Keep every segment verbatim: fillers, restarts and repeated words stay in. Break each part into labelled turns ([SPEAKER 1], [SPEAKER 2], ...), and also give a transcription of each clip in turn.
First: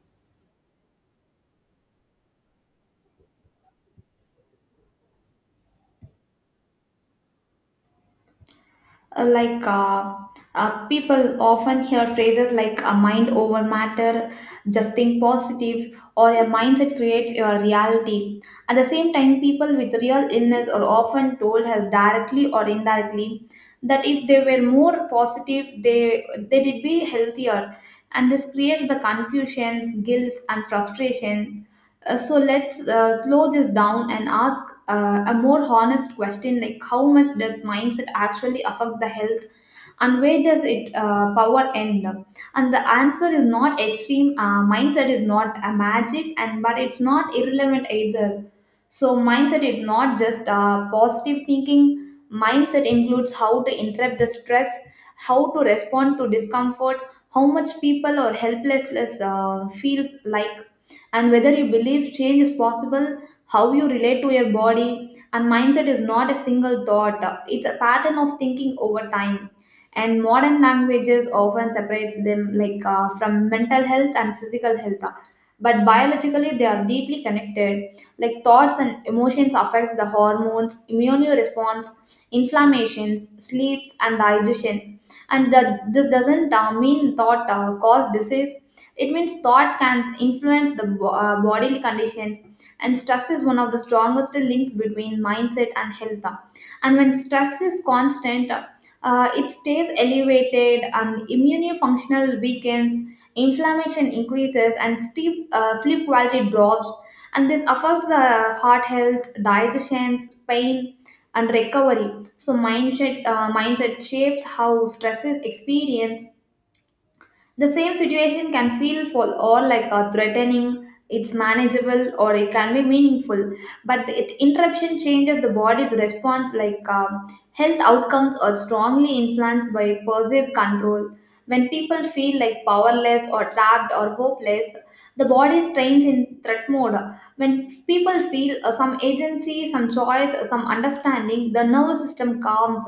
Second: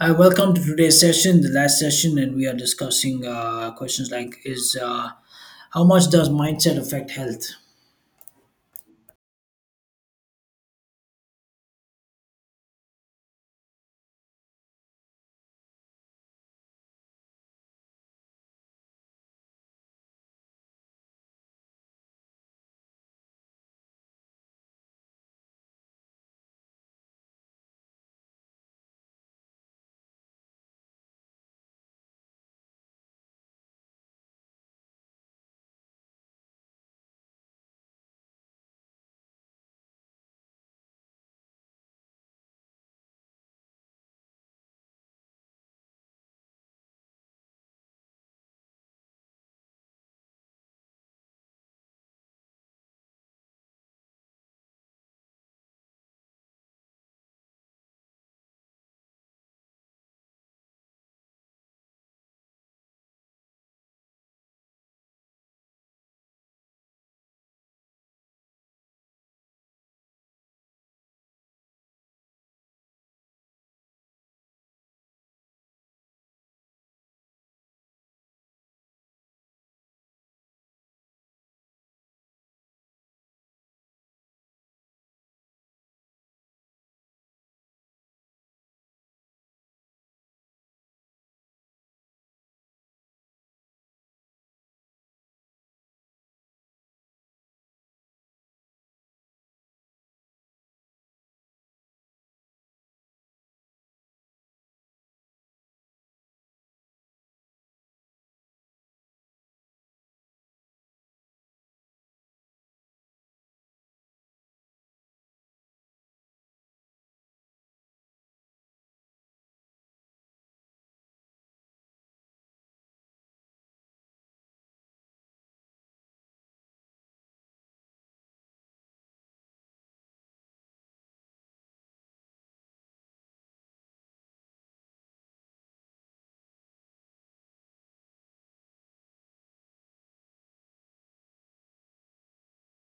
[SPEAKER 1] Hi, welcome to today's session, the last session, and we are discussing uh, questions like: Is uh, how much does mindset affect health?
[SPEAKER 2] Uh, like uh, uh, people often hear phrases like a mind over matter, just think positive or your mindset creates your reality. At the same time, people with real illness are often told as directly or indirectly that if they were more positive they they did be healthier, and this creates the confusions, guilt and frustration. Uh, so let's uh, slow this down and ask uh, a more honest question like how much does mindset actually affect the health, and where does it uh, power end up? And the answer is not extreme. Uh, mindset is not a magic and but it's not irrelevant either. So mindset is not just uh, positive thinking. Mindset includes how to interrupt the stress, how to respond to discomfort, how much people or helplessness uh, feels like, and whether you believe change is possible, how you relate to your body. And mindset is not a single thought, it's a pattern of thinking over time. And modern languages often separates them like, uh, from mental health and physical health, uh, but biologically they are deeply connected. Like thoughts and emotions affects the hormones, immune response, inflammations, sleeps and digestions. And that this doesn't uh, mean thought uh, cause disease. It means thought can influence the bo- uh, bodily conditions. And stress is one of the strongest links between mindset and health. And when stress is constant, uh, it stays elevated and immunofunctional weakens, inflammation increases, and sleep, uh, sleep quality drops. And this affects the heart health, digestion, pain, and recovery. So mindset, uh, mindset shapes how stress is experienced. The same situation can feel full or like a threatening, it's manageable or it can be meaningful, but the it, interruption changes the body's response. Like um, health outcomes are strongly influenced by perceived control. When people feel like powerless or trapped or hopeless, the body strains in threat mode. When people feel uh, some agency, some choice, some understanding, the nervous system calms.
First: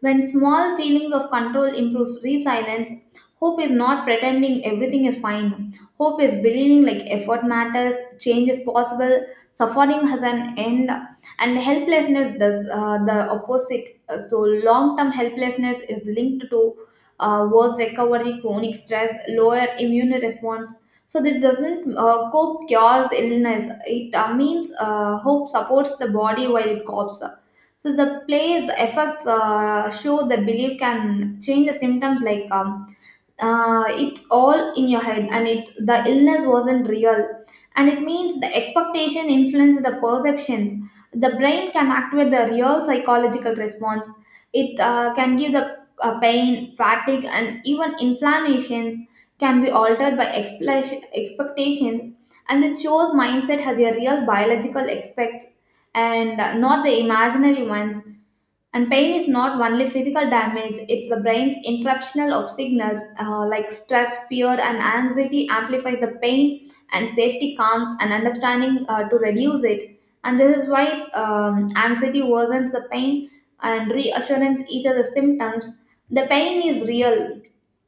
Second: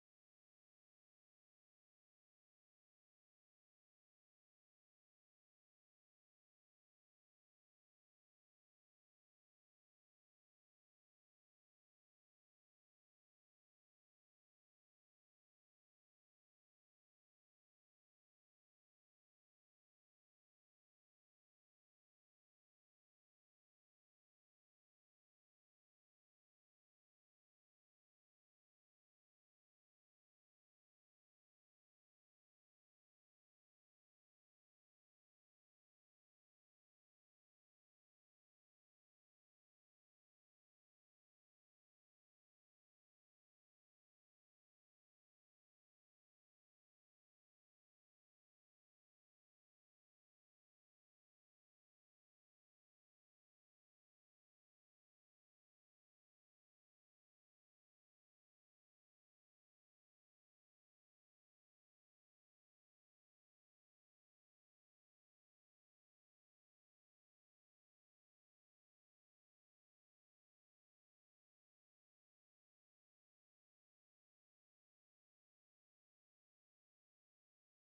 [SPEAKER 2] When small feelings of control improves resilience, hope is not pretending everything is fine. Hope is believing like effort matters, change is possible, suffering has an end, and helplessness does uh, the opposite. Uh, So, long term helplessness is linked to uh, worse recovery, chronic stress, lower immune response. So, this doesn't uh, cope cures illness. It uh, means uh, hope supports the body while it copes. So the plays effects uh, show that belief can change the symptoms. Like um, uh, it's all in your head and it the illness wasn't real, and it means the expectation influences the perceptions. The brain can activate the real psychological response. It uh, can give the uh, pain, fatigue and even inflammations can be altered by expla- expectations. And this shows mindset has a real biological aspects and not the imaginary ones. And pain is not only physical damage, it's the brain's interruption of signals, uh, like stress, fear, and anxiety amplifies the pain, and safety comes and understanding uh, to reduce it. And this is why um, anxiety worsens the pain, and reassurance eases the symptoms. The pain is real,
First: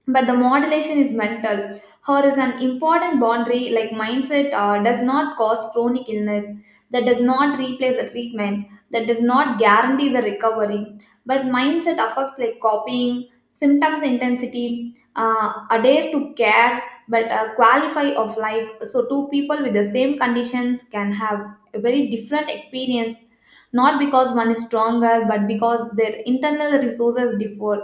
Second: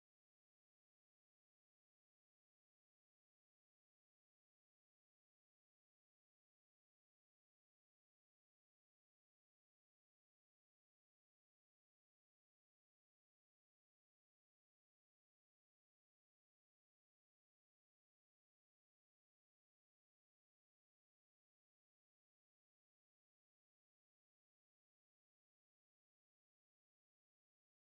[SPEAKER 2] but the modulation is mental. Her is an important boundary, like mindset uh, does not cause chronic illness, that does not replace the treatment, that does not guarantee the recovery. But mindset affects like copying, symptoms intensity, uh, adhere to care, but uh, qualify of life. So two people with the same conditions can have a very different experience, not because one is stronger but because their internal resources differ.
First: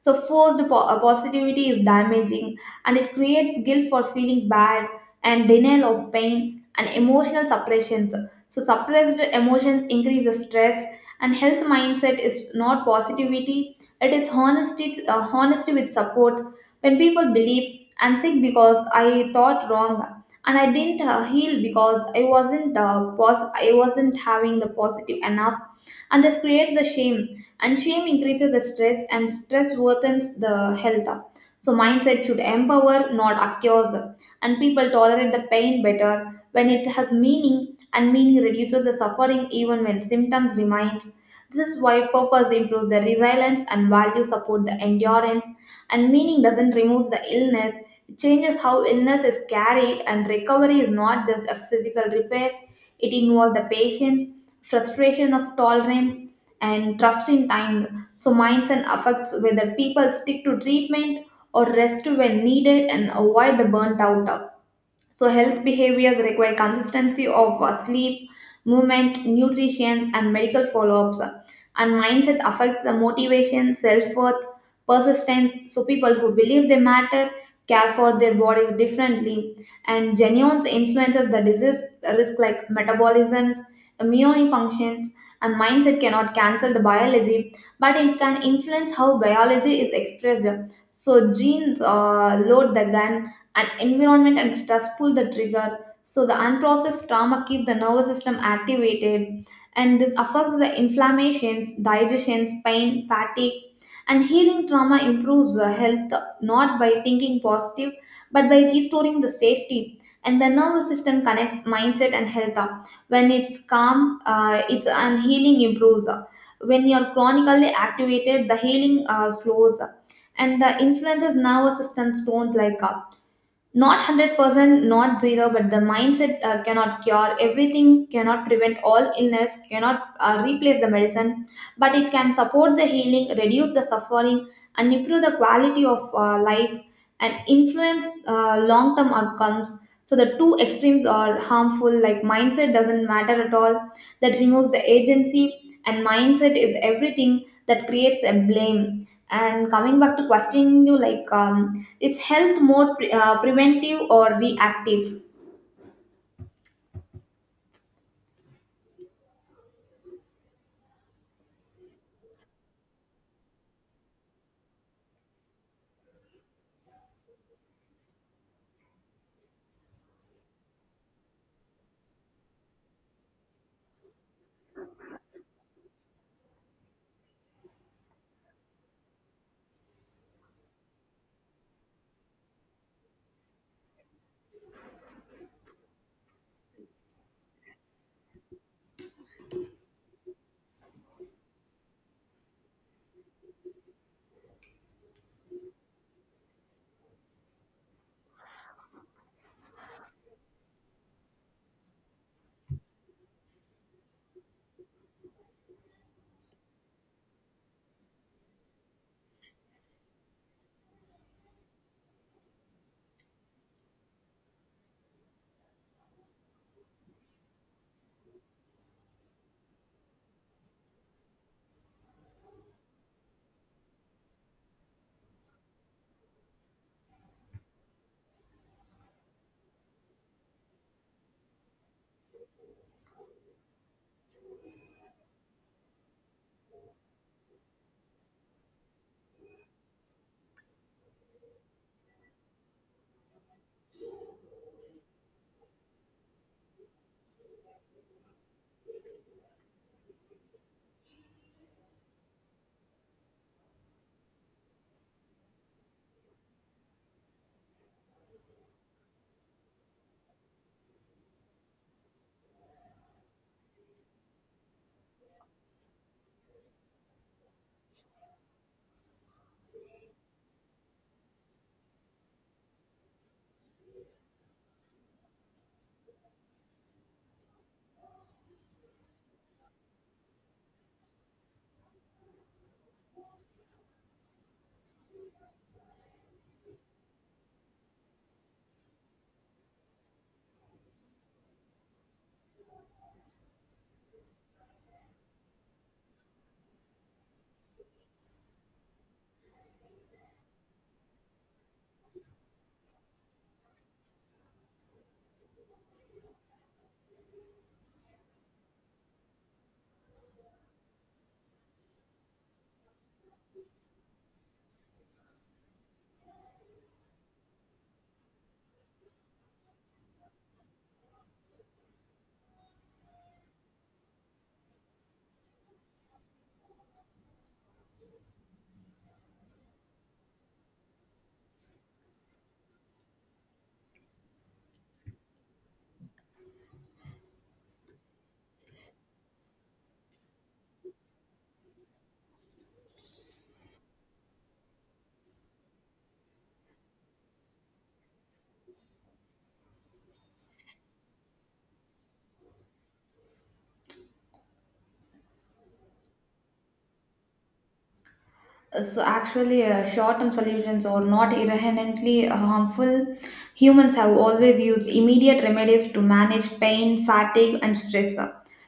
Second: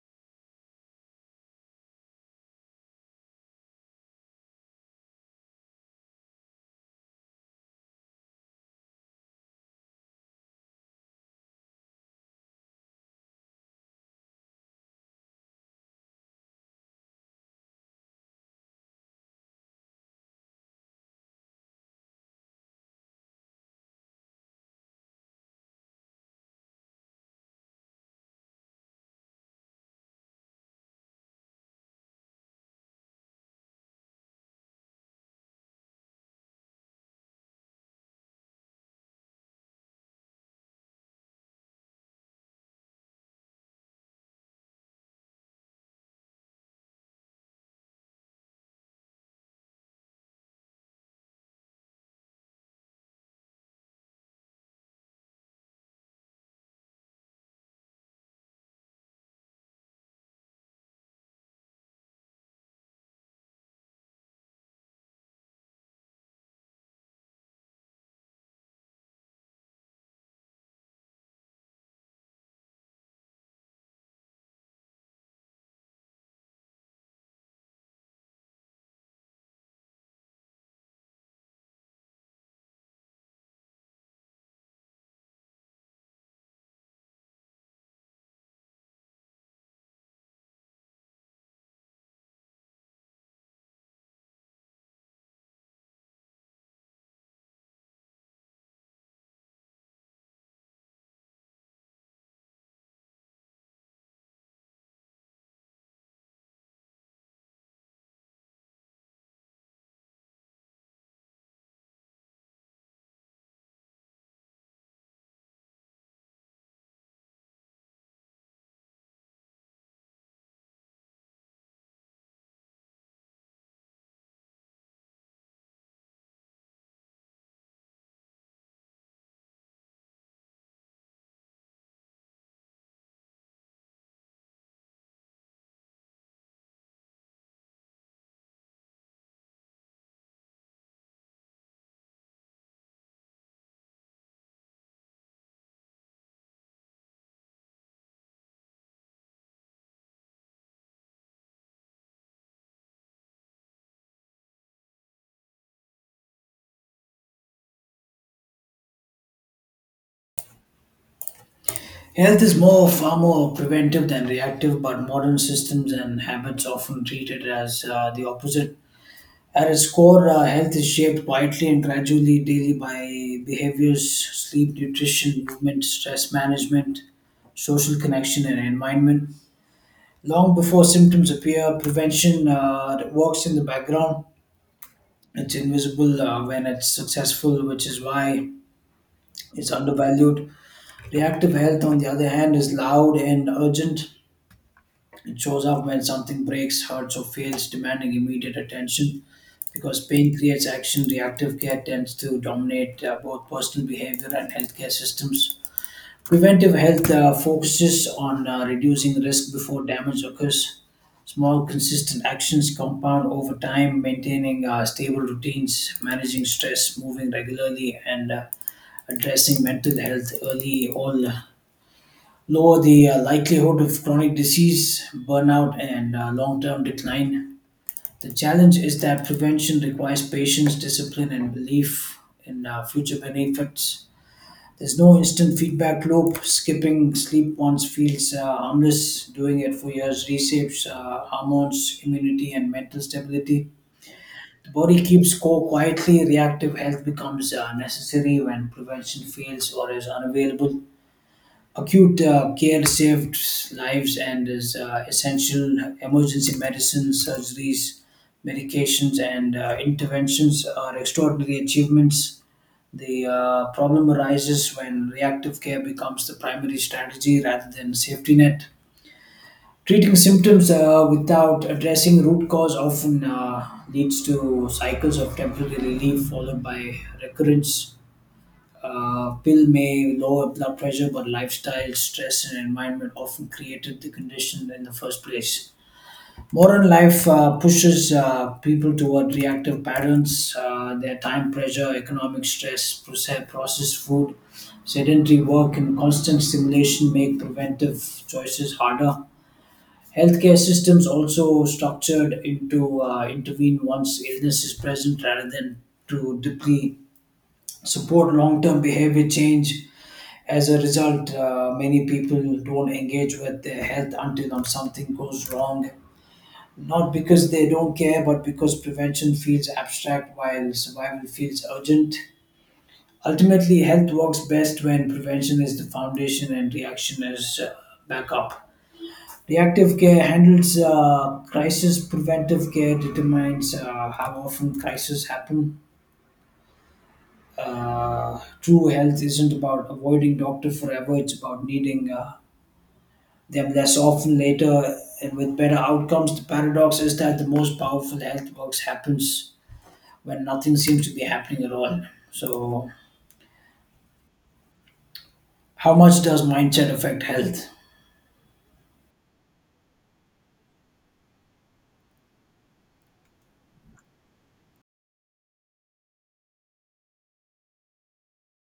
[SPEAKER 2] So, forced po- uh, positivity is damaging, and it creates guilt for feeling bad and denial of pain and emotional suppressions. So, suppressed emotions increase the stress, and health mindset is not positivity, it is honesty, uh, honesty with support. When people believe, I'm sick because I thought wrong and I didn't uh, heal because I wasn't uh, pos- I wasn't having the positive enough, and this creates the shame. And shame increases the stress and stress worsens the health up. So mindset should empower not accuse. And people tolerate the pain better when it has meaning, and meaning reduces the suffering even when symptoms remains. This is why purpose improves the resilience and value support the endurance. And meaning doesn't remove the illness, it changes how illness is carried. And recovery is not just a physical repair, it involves the patience, frustration of tolerance, and trust in time. So, mindset affects whether people stick to treatment or rest when needed and avoid the burnt out. So, health behaviors require consistency of uh, sleep, movement, nutrition, and medical follow ups. And mindset affects the motivation, self worth, persistence. So, people who believe they matter care for their bodies differently. And genomes influences the disease risk, like metabolisms, immune functions, and mindset cannot cancel the biology, but it can influence how biology is expressed. So, genes uh, load the gun and environment and stress pull the trigger. So the unprocessed trauma keep the nervous system activated, and this affects the inflammations, digestions, pain, fatigue. And healing trauma improves the health, not by thinking positive, but by restoring the safety. And the nervous system connects mindset and health. When it's calm, uh, it's and healing improves. When you're chronically activated the healing uh, slows. And the influences nervous system stones like, not one hundred percent not zero, but the mindset uh, cannot cure everything, cannot prevent all illness, cannot uh, replace the medicine, but it can support the healing, reduce the suffering, and improve the quality of uh, life, and influence uh, long term outcomes. So the two extremes are harmful, like mindset doesn't matter at all, that removes the agency, and mindset is everything, that creates a blame. And coming back to questioning you like, um, is health more pre- uh, preventive or reactive?
[SPEAKER 1] Health is more far more preventive than reactive, but modern systems and habits often treat it as uh, the opposite. At its core, uh, health is shaped quietly and gradually daily by behaviors, sleep, nutrition, movement, stress management, social connection, and environment. Long before symptoms appear, prevention uh, works in the background. It's invisible uh, when it's successful, which is why it's undervalued. Reactive health, on the other hand, is loud and urgent. It shows up when something breaks, hurts, or fails, demanding immediate attention. Because pain creates action, reactive care tends to dominate uh, both personal behavior and healthcare systems. Preventive health uh, focuses on uh, reducing risk before damage occurs. Small, consistent actions compound over time, maintaining uh, stable routines, managing stress, moving regularly, and uh, addressing mental health early all lower the uh, likelihood of chronic disease, burnout, and uh, long term decline. The challenge is that prevention requires patience, discipline, and belief in uh, future benefits. There's no instant feedback loop. Skipping sleep once feels uh, harmless. Doing it for years reshapes uh, hormones, immunity, and mental stability. The body keeps score quietly. Reactive health becomes uh, necessary when prevention fails or is unavailable. Acute uh, care saves lives and is uh, essential. Emergency medicines, surgeries, medications, and uh, interventions are extraordinary achievements. The uh, problem arises when reactive care becomes the primary strategy rather than safety net. Treating symptoms uh, without addressing root cause often uh, leads to cycles of temporary relief followed by recurrence. Uh, pill may lower blood pressure, but lifestyle, stress, and environment often created the condition in the first place. Modern life uh, pushes uh, people toward reactive patterns. Uh, their time pressure, economic stress, proce- processed food, sedentary work, and constant stimulation make preventive choices harder. Healthcare systems also structured into uh, intervene once illness is present rather than to deeply support long-term behavior change. As a result, uh, many people don't engage with their health until um, something goes wrong, not because they don't care, but because prevention feels abstract while survival feels urgent. Ultimately, health works best when prevention is the foundation and reaction is uh, backup. Reactive care handles uh, crisis, preventive care determines uh, how often crises happen. Uh, true health isn't about avoiding doctor forever, it's about needing uh, them less often later and with better outcomes. The paradox is that the most powerful health works happens when nothing seems to be happening at all. So, how much does mindset affect health?
[SPEAKER 2] So actually, uh, short-term solutions are not inherently uh, harmful. Humans have always used immediate remedies to manage pain, fatigue, and stress.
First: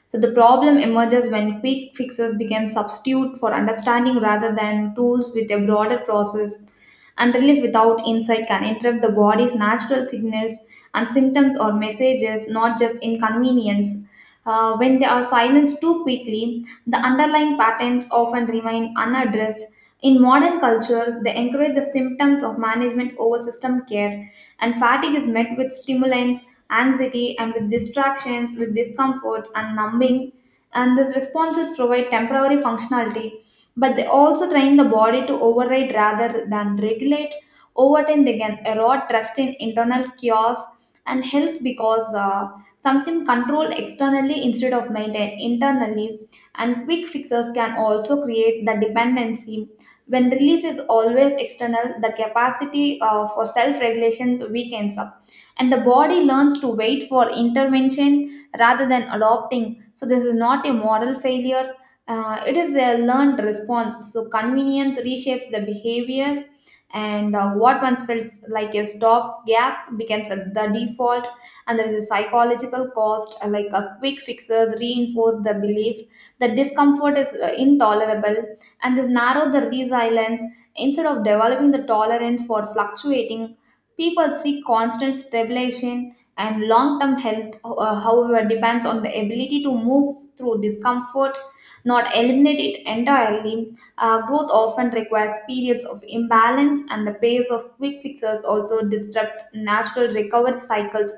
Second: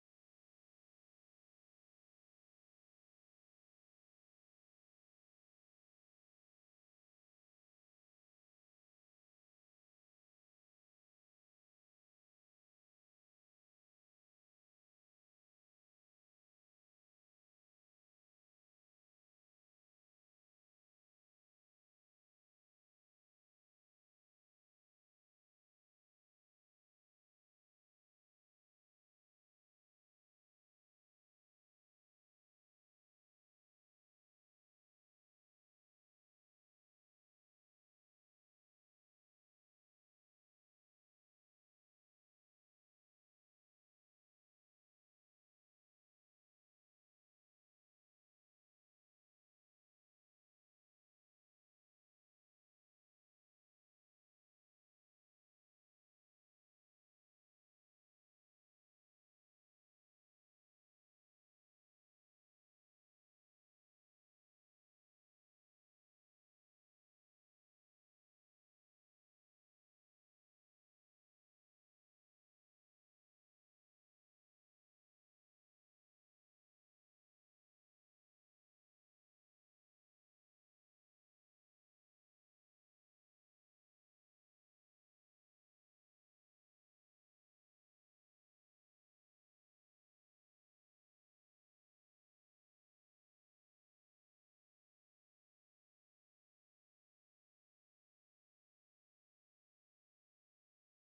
[SPEAKER 2] So the problem emerges when quick fixes become substitute for understanding rather than tools with a broader process. And relief without insight can interrupt the body's natural signals, and symptoms or messages, not just inconvenience. Uh, when they are silenced too quickly, the underlying patterns often remain unaddressed. In modern cultures, they encourage the symptoms of management over system care, and fatigue is met with stimulants, anxiety, and with distractions, with discomforts and numbing. And these responses provide temporary functionality, but they also train the body to override rather than regulate. Over time, they can erode trust in internal chaos and health because uh, something controlled externally instead of maintained internally. And quick fixes can also create the dependency. When relief is always external, the capacity uh, for self regulations weakens up, and the body learns to wait for intervention rather than adopting. So, this is not a moral failure, uh, it is a learned response. So, convenience reshapes the behavior, and uh, what once felt like a stop gap becomes a- the default. And there is a psychological cost, uh, like a quick fixes reinforce the belief that discomfort is uh, intolerable, and this narrowed the, these islands. Instead of developing the tolerance for fluctuating, people seek constant stabilization, and long-term health uh, however depends on the ability to move through discomfort, not eliminate it entirely. Uh, growth often requires periods of imbalance, and the pace of quick fixes also disrupts natural recovery cycles,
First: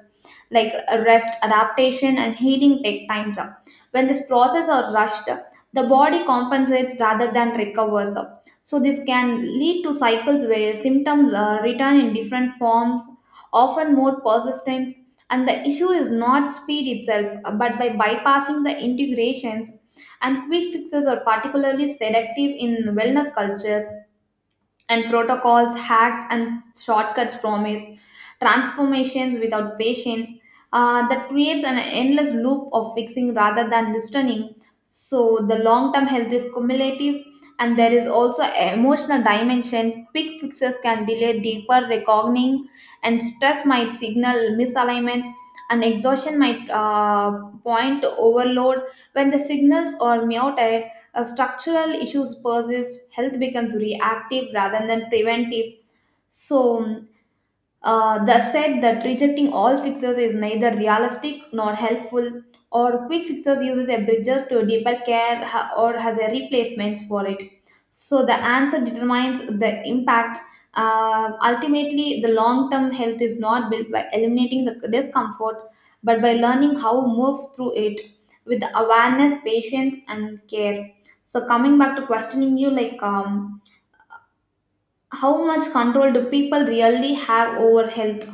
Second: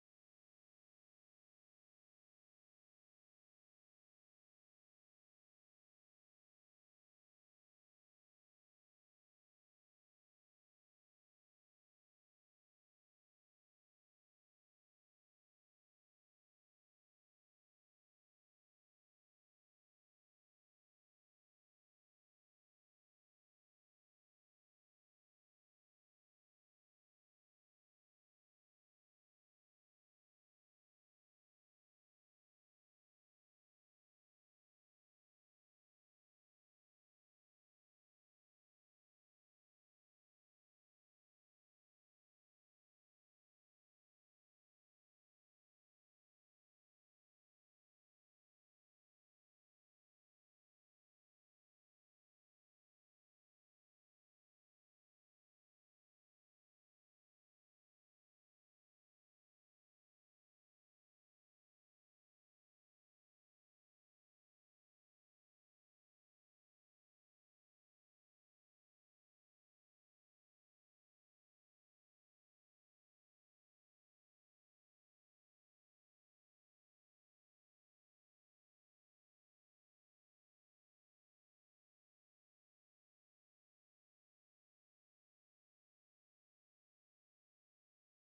[SPEAKER 2] like rest, adaptation and healing take times up. When this process are rushed, the body compensates rather than recovers. So this can lead to cycles where symptoms uh, return in different forms, often more persistent. And the issue is not speed itself, but by bypassing the integrations. And quick fixes are particularly seductive in wellness cultures, and protocols, hacks, and shortcuts promise transformations without patience. Uh, that creates an endless loop of fixing rather than returning. So the long-term health is cumulative, and there is also a emotional dimension. Quick fixes can delay deeper reckoning, and stress might signal misalignments. And exhaustion might uh, point to overload. When the signals are muted, as structural issues persist, health becomes reactive rather than preventive. So, uh, that said, that rejecting all fixers is neither realistic nor helpful, or quick fixers uses a bridger to deeper care ha- or has a replacements for it. So the answer determines the impact. Uh, ultimately, the long-term health is not built by eliminating the discomfort, but by learning how to move through it with awareness, patience, and care. So coming back to questioning you, like um, how much control do people really have over health?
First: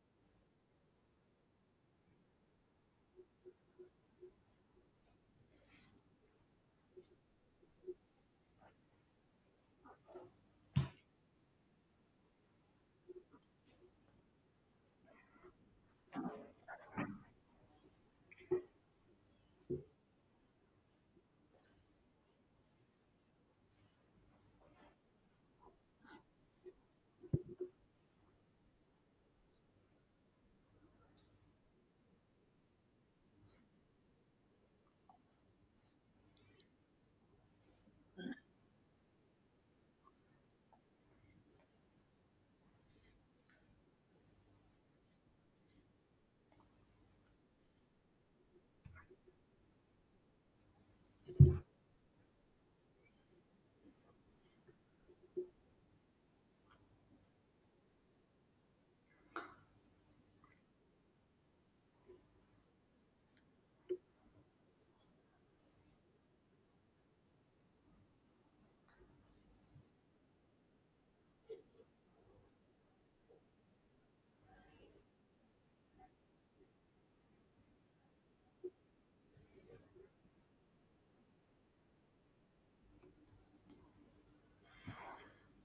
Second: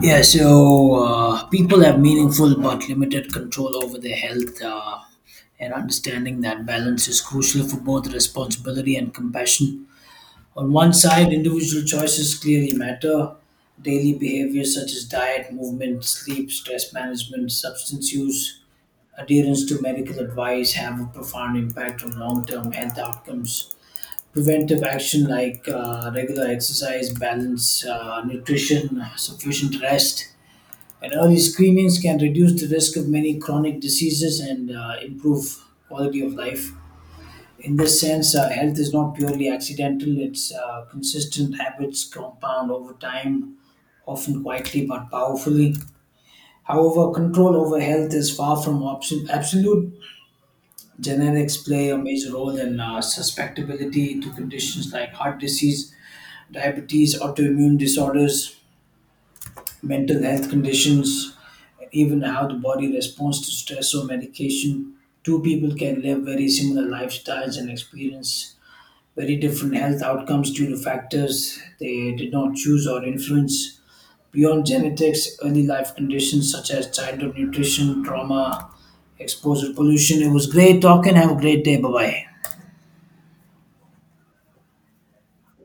[SPEAKER 1] Yeah, so uh, people have meaningful but limited control over their health, uh, and understanding that balance is crucial for both responsibility and compassion. On one side, individual choices clearly matter. Daily behaviors such as diet, movement, sleep, stress management, substance use, adherence to medical advice have a profound impact on long term health outcomes. Preventive action like uh, regular exercise, balance, uh, nutrition, sufficient rest, and early screenings can reduce the risk of many chronic diseases and uh, improve quality of life. In this sense, uh, health is not purely accidental, it's uh, consistent habits compound over time, often quietly but powerfully. However, control over health is far from option- absolute. Genetics play a major role in uh, susceptibility to conditions like heart disease, diabetes, autoimmune disorders, mental health conditions, even how the body responds to stress or medication. Two people can live very similar lifestyles and experience very different health outcomes due to factors they did not choose or influence. Beyond genetics, early life conditions such as childhood nutrition, trauma, exposure, pollution. It was great talking. Have a great day. Bye bye.